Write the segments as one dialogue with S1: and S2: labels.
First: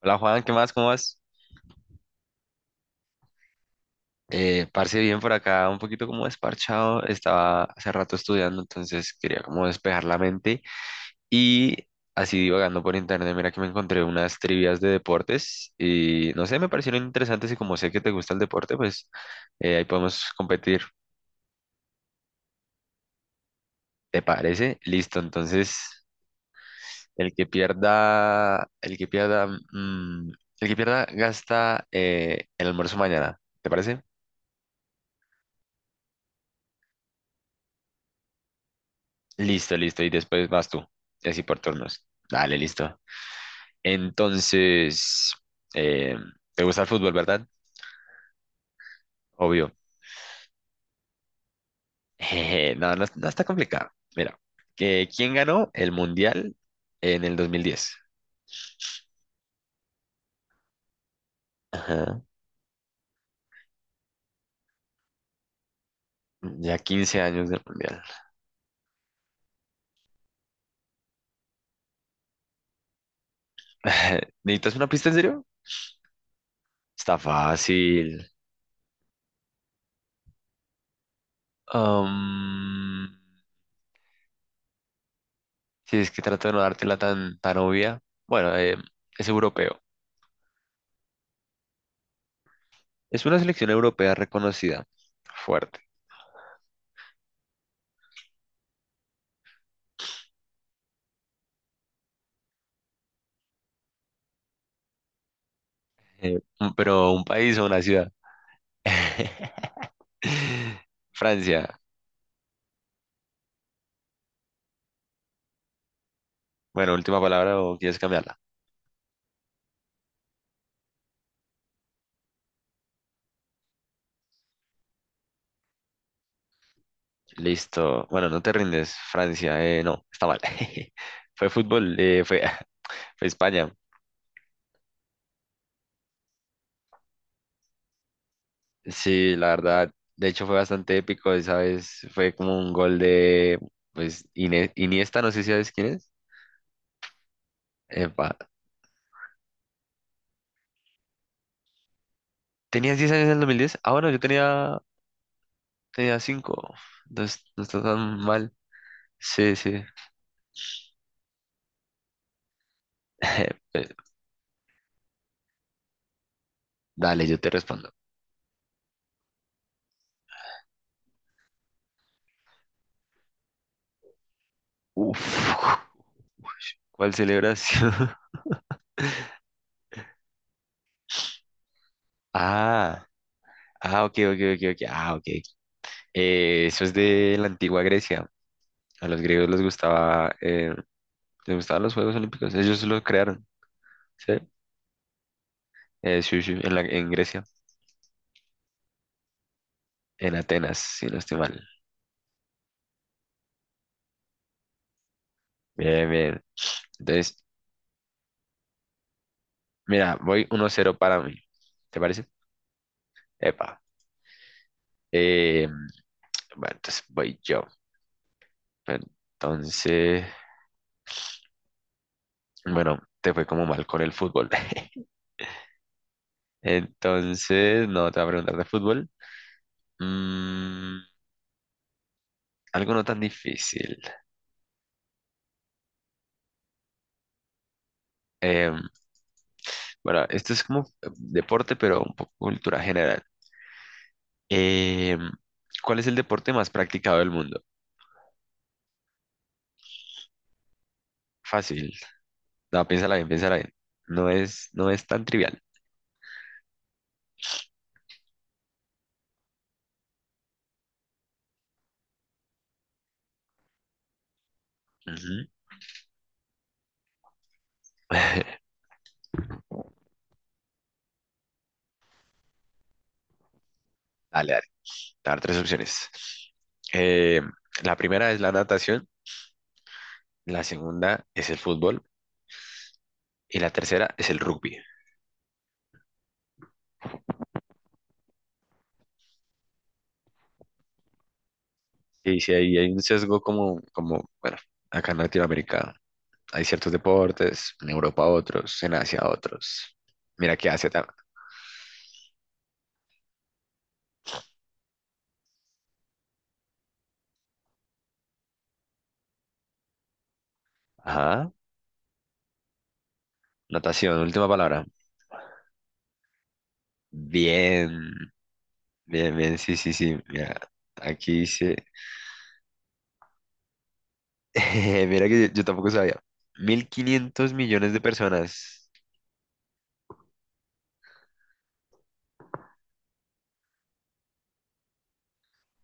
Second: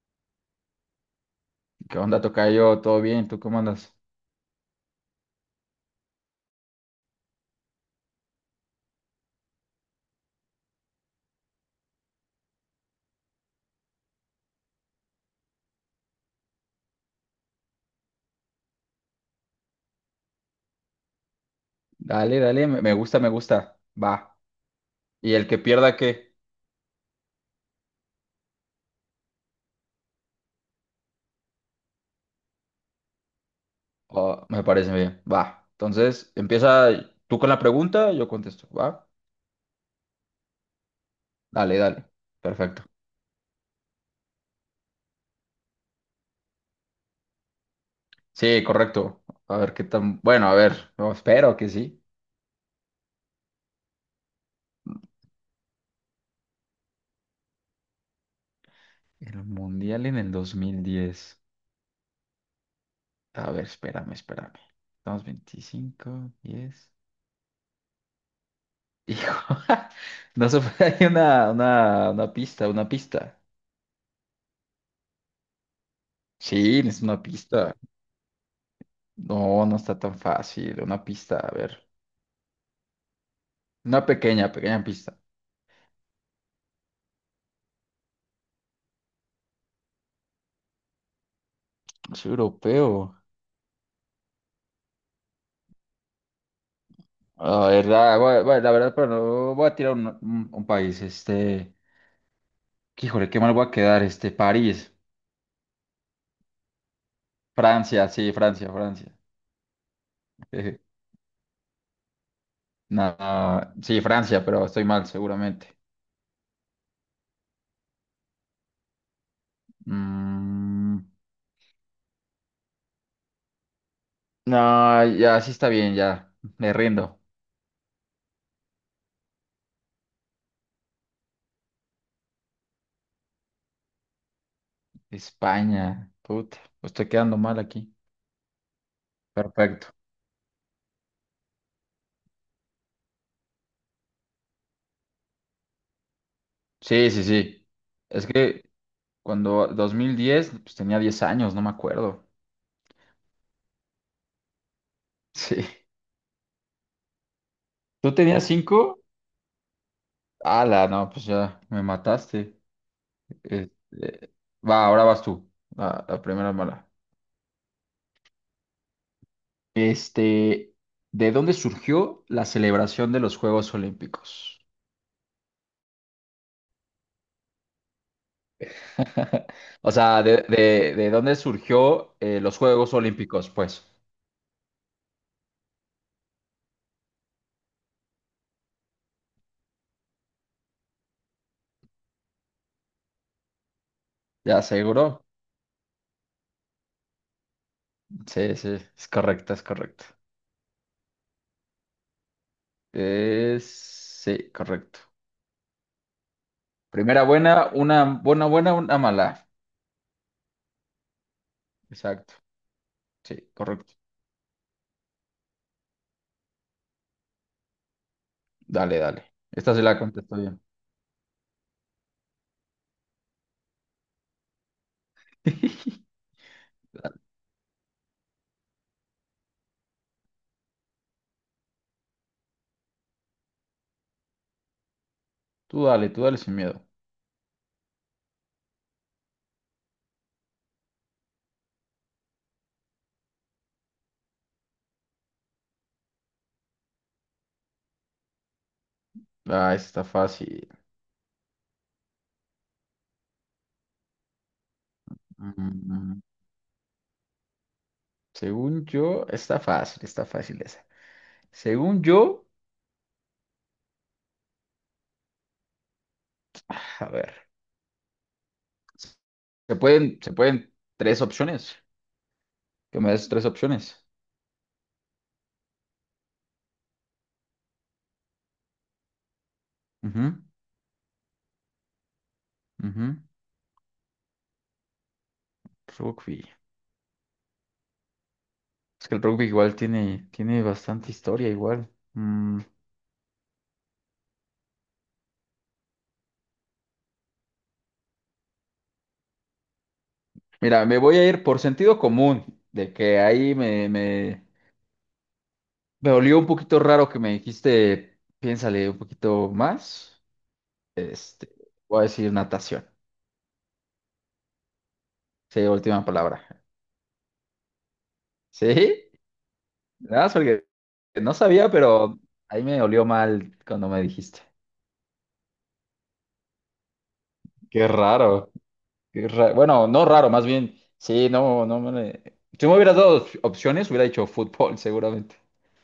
S1: Hola Juan, ¿qué más? ¿Cómo vas?
S2: ¿Qué onda, tocayo? ¿Todo bien? ¿Tú cómo andas?
S1: Parce, bien por acá, un poquito como desparchado. Estaba hace rato estudiando, entonces quería como despejar la mente y así divagando por internet. Mira que me encontré unas trivias de deportes y no sé, me parecieron interesantes y como sé que te gusta el deporte, pues ahí podemos competir.
S2: Dale, dale, me gusta, me gusta.
S1: ¿Te
S2: Va.
S1: parece? Listo,
S2: ¿Y el que
S1: entonces
S2: pierda qué?
S1: el que pierda, el que pierda, mm, el que pierda gasta el almuerzo mañana. ¿Te parece?
S2: Oh, me parece bien. Va. Entonces, empieza tú con la pregunta, yo contesto. Va.
S1: Listo, listo. Y después vas tú. Y así por
S2: Dale,
S1: turnos.
S2: dale.
S1: Dale,
S2: Perfecto.
S1: listo. Entonces, eh, ¿te gusta el fútbol, verdad?
S2: Sí, correcto. A
S1: Obvio.
S2: ver qué tan... Bueno, a ver, no, espero que sí.
S1: Jeje, no, no, no está complicado. Mira, que ¿quién ganó el mundial en el 2010?
S2: El Mundial en el 2010.
S1: Ajá.
S2: A ver, espérame, espérame. Estamos 25,
S1: Ya
S2: 10.
S1: 15 años del mundial.
S2: Hijo, no se puede, hay una, una pista, una pista.
S1: ¿Necesitas una pista en serio?
S2: Sí, es
S1: Está
S2: una pista.
S1: fácil.
S2: No, no está tan fácil. Una pista, a ver.
S1: Am,
S2: Una pequeña, pequeña pista.
S1: si es que trato de no dártela tan, tan obvia. Bueno, es europeo.
S2: Es europeo.
S1: Es una selección europea reconocida, fuerte.
S2: La verdad, la verdad, pero no voy a tirar un, un país. Este, que, híjole, qué mal voy a quedar. Este, París,
S1: Pero ¿un país o una
S2: Francia,
S1: ciudad?
S2: sí, Francia, Francia.
S1: Francia.
S2: Nada, sí, Francia, pero estoy mal, seguramente.
S1: Bueno, última palabra, o quieres cambiarla.
S2: Mm, no, ya sí está bien, ya. Me rindo.
S1: Listo. Bueno, no te rindes. Francia. No, está mal. Fue fútbol, fue, fue España.
S2: España, puta, pues estoy quedando mal aquí.
S1: Sí, la verdad.
S2: Perfecto.
S1: De hecho, fue bastante épico esa vez. Fue como un gol de, pues, Iniesta, no sé si sabes quién es.
S2: Sí, sí, sí. Es
S1: Epa.
S2: que cuando 2010, pues tenía 10 años, no me acuerdo.
S1: ¿Tenías 10 años en el 2010? Ah, bueno, yo tenía,
S2: Sí.
S1: tenía cinco. No, no está
S2: ¿Tú
S1: tan
S2: tenías
S1: mal.
S2: 5?
S1: Sí, sí.
S2: Ala, no, pues ya me mataste. Este, va, ahora vas tú. La primera mala.
S1: Dale, yo te respondo.
S2: Este, ¿de dónde surgió la celebración de los Juegos Olímpicos?
S1: Uf, ¿cuál celebración?
S2: O sea, ¿de, de dónde surgió los Juegos
S1: Ah,
S2: Olímpicos? Pues,
S1: ah, ok, ok, ok, ok. Ah, ok. Eso es de la antigua Grecia. A los griegos les gustaban los Juegos Olímpicos. Ellos lo crearon, ¿sí?
S2: ya seguro.
S1: Sí, sí, en Grecia,
S2: Sí, sí, es correcto, es correcto.
S1: en Atenas, si no estoy mal.
S2: Es... Sí, correcto.
S1: Bien, bien.
S2: Primera
S1: Entonces,
S2: buena, una buena, buena, una mala.
S1: mira, voy 1-0 para mí. ¿Te parece?
S2: Exacto. Sí,
S1: Epa.
S2: correcto.
S1: Eh, bueno, entonces voy yo.
S2: Dale, dale. Esta se la
S1: Entonces,
S2: contesto bien.
S1: bueno, te fue como mal con el fútbol.
S2: Dale.
S1: Entonces, no, te voy a preguntar de fútbol. Mm, algo no tan difícil.
S2: Tú dale, tú dale sin miedo.
S1: Em, bueno, esto es como deporte, pero un poco cultura general. Em, ¿Cuál es el deporte más practicado del mundo?
S2: Ah, está fácil.
S1: Fácil. No, piénsala bien, piénsala bien. No es tan trivial.
S2: Mm, Según yo, está fácil esa. Según yo,
S1: Ujú.
S2: a ver, se pueden tres opciones. Que me des tres opciones.
S1: Dale, dale. Te voy a dar tres opciones. Em, la primera es la natación,
S2: Ujú,
S1: la segunda es el fútbol
S2: ujú.
S1: y la tercera es el rugby.
S2: Rugby. Es que el rugby igual tiene, tiene bastante historia igual.
S1: Sí, sí,
S2: Mm,
S1: ahí hay un sesgo bueno, acá en Latinoamérica hay ciertos deportes, en Europa otros, en Asia otros. Mira qué
S2: Mira,
S1: Asia
S2: me
S1: también.
S2: voy a ir por sentido común, de que ahí me, me, me olió un poquito raro que me dijiste, piénsale un poquito más. Este,
S1: Ajá,
S2: voy a decir natación.
S1: natación, última palabra.
S2: Sí, última palabra.
S1: Bien,
S2: ¿Sí?
S1: bien, bien, sí, sí, sí.
S2: Nada más
S1: Mira,
S2: porque no
S1: aquí
S2: sabía,
S1: dice,
S2: pero ahí me olió mal cuando me dijiste.
S1: mira que yo tampoco sabía. mil quinientos
S2: Qué
S1: millones de
S2: raro.
S1: personas.
S2: Bueno, no raro, más bien. Sí, no, si me hubieras dado opciones, hubiera dicho fútbol, seguramente.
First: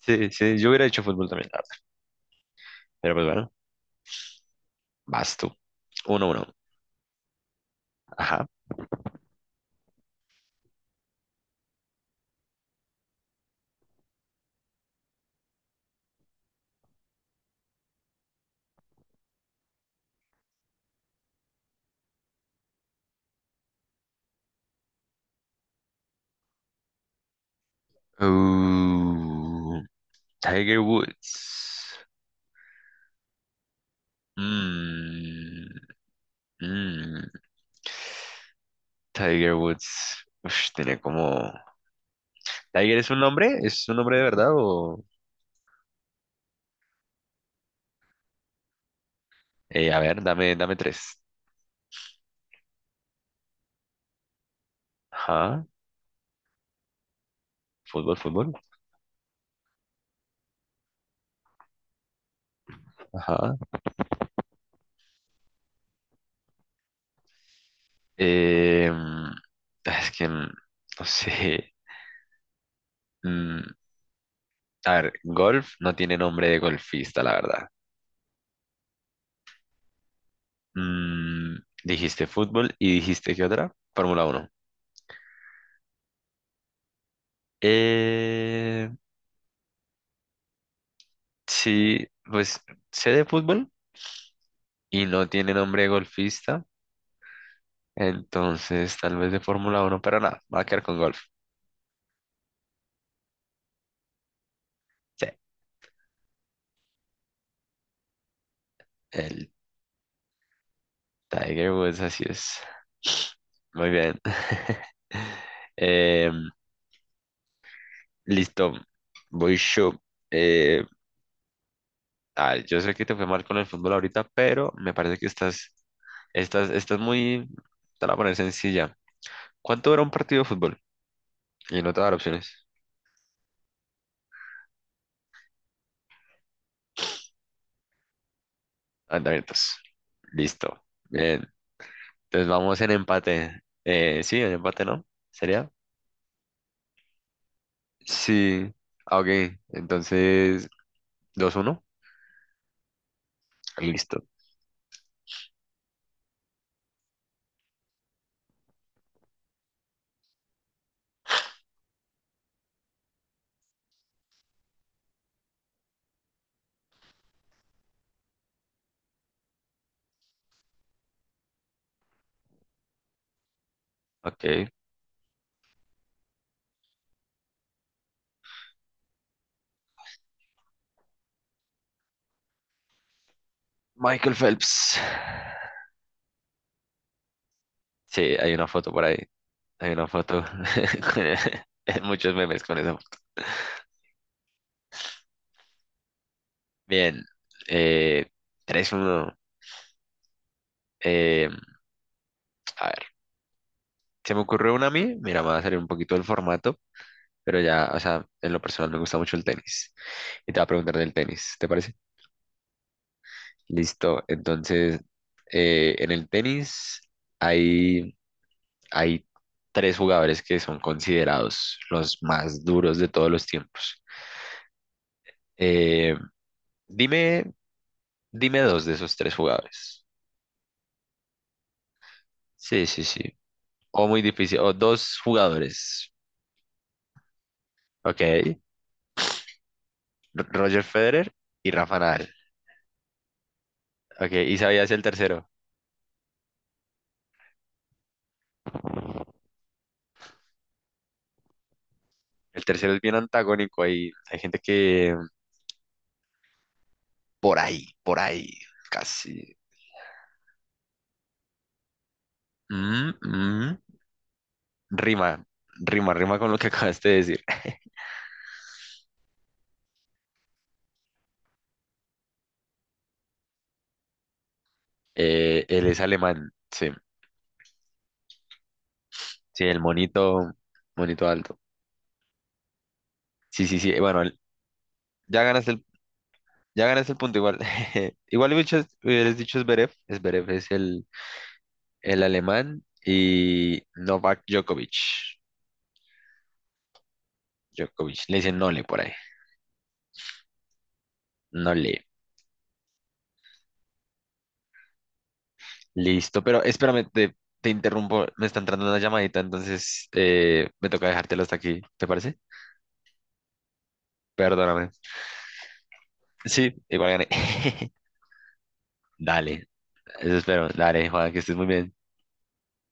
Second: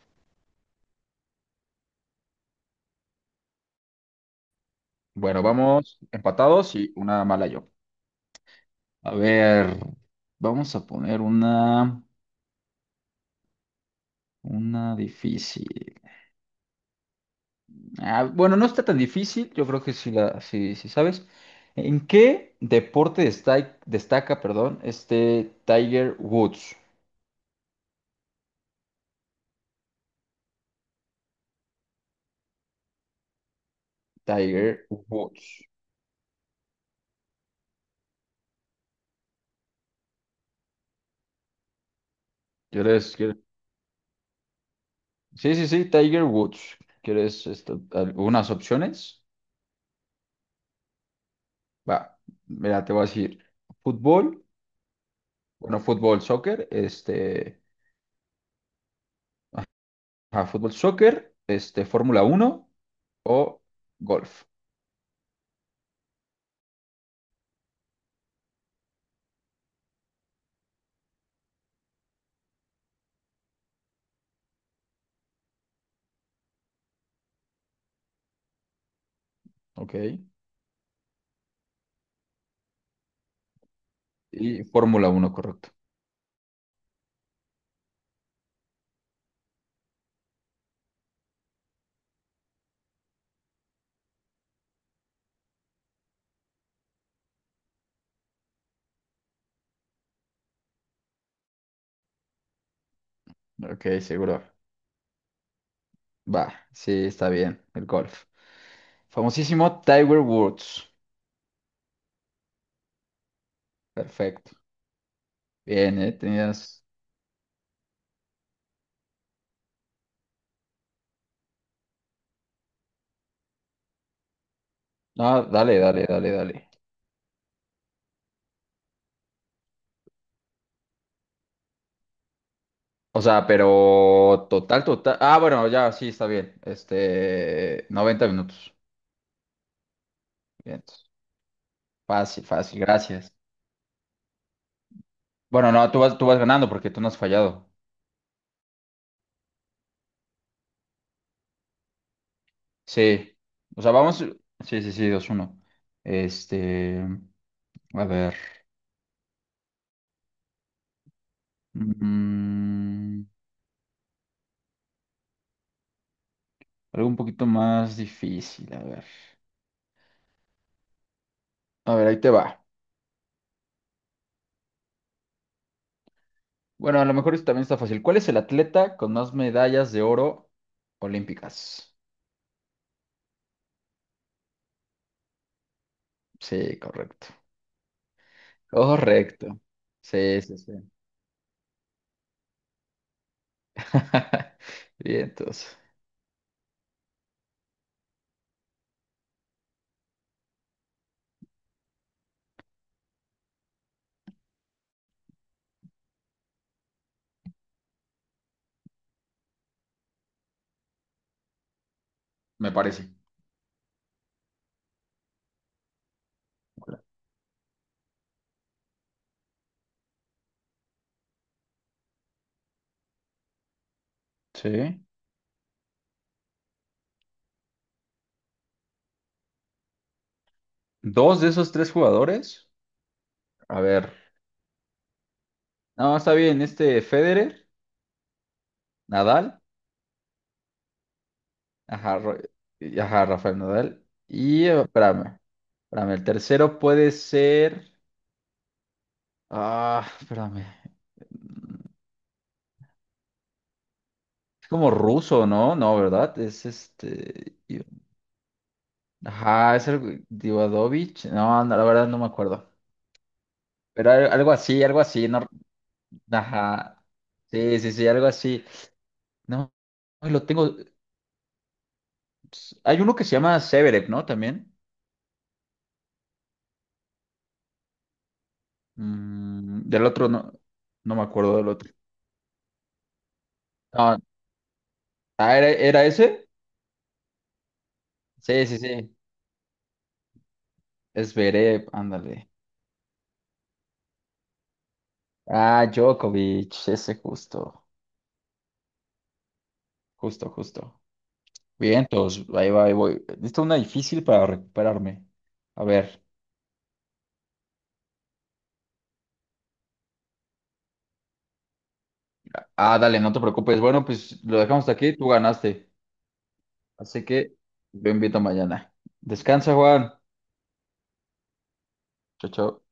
S1: Sí, sí, yo hubiera hecho fútbol también, la verdad. Pero pues bueno, vas
S2: Bueno,
S1: tú.
S2: vamos
S1: 1-1.
S2: empatados y una mala yo.
S1: Ajá.
S2: A ver, vamos a poner una difícil. Ah, bueno, no está tan difícil, yo creo que sí la, sí, sí sabes. ¿En qué deporte perdón, este Tiger Woods?
S1: Uh, Tiger Woods.
S2: Tiger Woods.
S1: Mm, mm, Tiger Woods. Ush, tenía como... ¿Tiger es
S2: ¿Quieres,
S1: un
S2: quieres?
S1: nombre? ¿Es un nombre de verdad o...?
S2: Sí, sí, sí, Tiger Woods. ¿Quieres algunas opciones?
S1: A ver, dame, dame tres.
S2: Va, mira, te voy a decir fútbol,
S1: Ajá.
S2: bueno, fútbol, soccer, este,
S1: Fútbol, fútbol.
S2: ah, fútbol, soccer, este, Fórmula uno
S1: Ajá.
S2: o golf.
S1: Eh, mm, es que... no sé. Mm, a ver, golf no tiene nombre de golfista, la verdad.
S2: Ok.
S1: Mm, dijiste fútbol y dijiste ¿qué otra? Fórmula 1.
S2: Y Fórmula uno, correcto.
S1: Eh, sí, pues sé de fútbol y no tiene nombre de golfista. Entonces, tal vez de Fórmula 1, pero nada, va a quedar con golf.
S2: Ok, seguro.
S1: Sí,
S2: Va, sí, está bien, el golf.
S1: el
S2: Famosísimo Tiger Woods.
S1: Tiger Woods, así es. Muy bien.
S2: Perfecto. Bien, ¿eh?
S1: Em,
S2: Tenías...
S1: listo, voy yo. Eh, yo sé que te fue mal con el fútbol ahorita, pero me parece que
S2: No,
S1: estás,
S2: dale, dale, dale, dale.
S1: estás, estás muy, te la voy a poner sencilla. ¿Cuánto dura un partido de fútbol? Y no te voy a dar opciones.
S2: O sea, pero total, total. Ah, bueno, ya, sí, está bien. Este, 90 minutos.
S1: Andamientos.
S2: Bien,
S1: Listo.
S2: entonces,
S1: Bien.
S2: fácil,
S1: Entonces
S2: fácil,
S1: vamos en
S2: gracias.
S1: empate. Sí, ¿en empate, no? ¿Sería?
S2: Bueno, no, tú vas ganando porque tú no has fallado.
S1: Sí, ah, ok. Entonces, 2-1.
S2: Sí. O sea, vamos.
S1: Listo.
S2: Sí, sí, sí, dos uno. Este, a ver. Mm, Algo un poquito más difícil, a ver. A ver, ahí te va.
S1: Ok.
S2: Bueno, a lo mejor esto también está fácil. ¿Cuál es el atleta con más medallas de oro olímpicas?
S1: Michael Phelps.
S2: Sí, correcto.
S1: Sí, hay una foto por ahí.
S2: Correcto.
S1: Hay una
S2: Sí,
S1: foto.
S2: sí, sí.
S1: con- Muchos memes con eso.
S2: Bien, entonces.
S1: Bien. Eh, 3-1. Eh, a ver, se me ocurrió una a mí. Mira, me va a salir un poquito del formato, pero ya, o sea, en lo personal me gusta mucho el tenis. Y te va a preguntar del tenis, ¿te parece?
S2: Me parece.
S1: Listo. Entonces, en el tenis hay hay tres jugadores que son considerados los más duros de todos los tiempos.
S2: Sí.
S1: Eh, dime, dime dos de esos tres jugadores.
S2: Dos de esos tres jugadores.
S1: Sí, sí, sí.
S2: A ver.
S1: O muy difícil. O dos jugadores.
S2: No, está bien. Este Federer,
S1: Ok.
S2: Nadal.
S1: Roger Federer y Rafa
S2: Ajá,
S1: Nadal.
S2: Ajá, Rafael Nadal.
S1: Ok. Y
S2: Y
S1: sabías el
S2: espérame.
S1: tercero.
S2: Espérame. El tercero puede ser. Ah, espérame.
S1: El tercero es bien antagónico. Hay gente
S2: Es como
S1: que
S2: ruso, ¿no? No, ¿verdad? Es este.
S1: por ahí, casi.
S2: Ajá, es el Divadovich. No, no, la verdad no me acuerdo.
S1: Mm, mm.
S2: Pero algo así,
S1: Rima,
S2: no.
S1: rima, rima con lo que
S2: Ajá.
S1: acabaste de decir.
S2: Sí, sí, sí, algo así. No, ay, lo tengo. Hay uno que se llama Severev, ¿no? También.
S1: Él es alemán. Sí. Sí, el
S2: Mm, del otro
S1: monito,
S2: no. No me
S1: monito
S2: acuerdo
S1: alto.
S2: del otro.
S1: Sí, sí, sí.
S2: No,
S1: Bueno, ya
S2: ah,
S1: ganas
S2: ¿era,
S1: el,
S2: era ese?
S1: ya ganas el punto igual. Igual
S2: Sí, sí,
S1: hubieras
S2: sí.
S1: hubieras dicho Zverev. Zverev es el,
S2: Es Zverev,
S1: el
S2: ándale.
S1: alemán y Novak Djokovic.
S2: Ah, Djokovic, ese justo.
S1: Djokovic. Le dicen Nole por ahí.
S2: Justo, justo.
S1: Nole.
S2: Bien, todos, ahí va, ahí voy. Esta es una difícil para recuperarme. A ver.
S1: Listo. Pero espérame, te interrumpo. Me está entrando una llamadita, entonces me toca dejártelo hasta aquí. ¿Te parece?
S2: Ah, dale, no te preocupes. Bueno, pues lo dejamos
S1: Perdóname.
S2: hasta aquí, tú ganaste.
S1: Sí, igual
S2: Así
S1: gané.
S2: que yo invito mañana.
S1: Dale.
S2: Descansa, Juan.
S1: Eso espero. Dale, Juan, que estés muy bien.
S2: Chao, chao.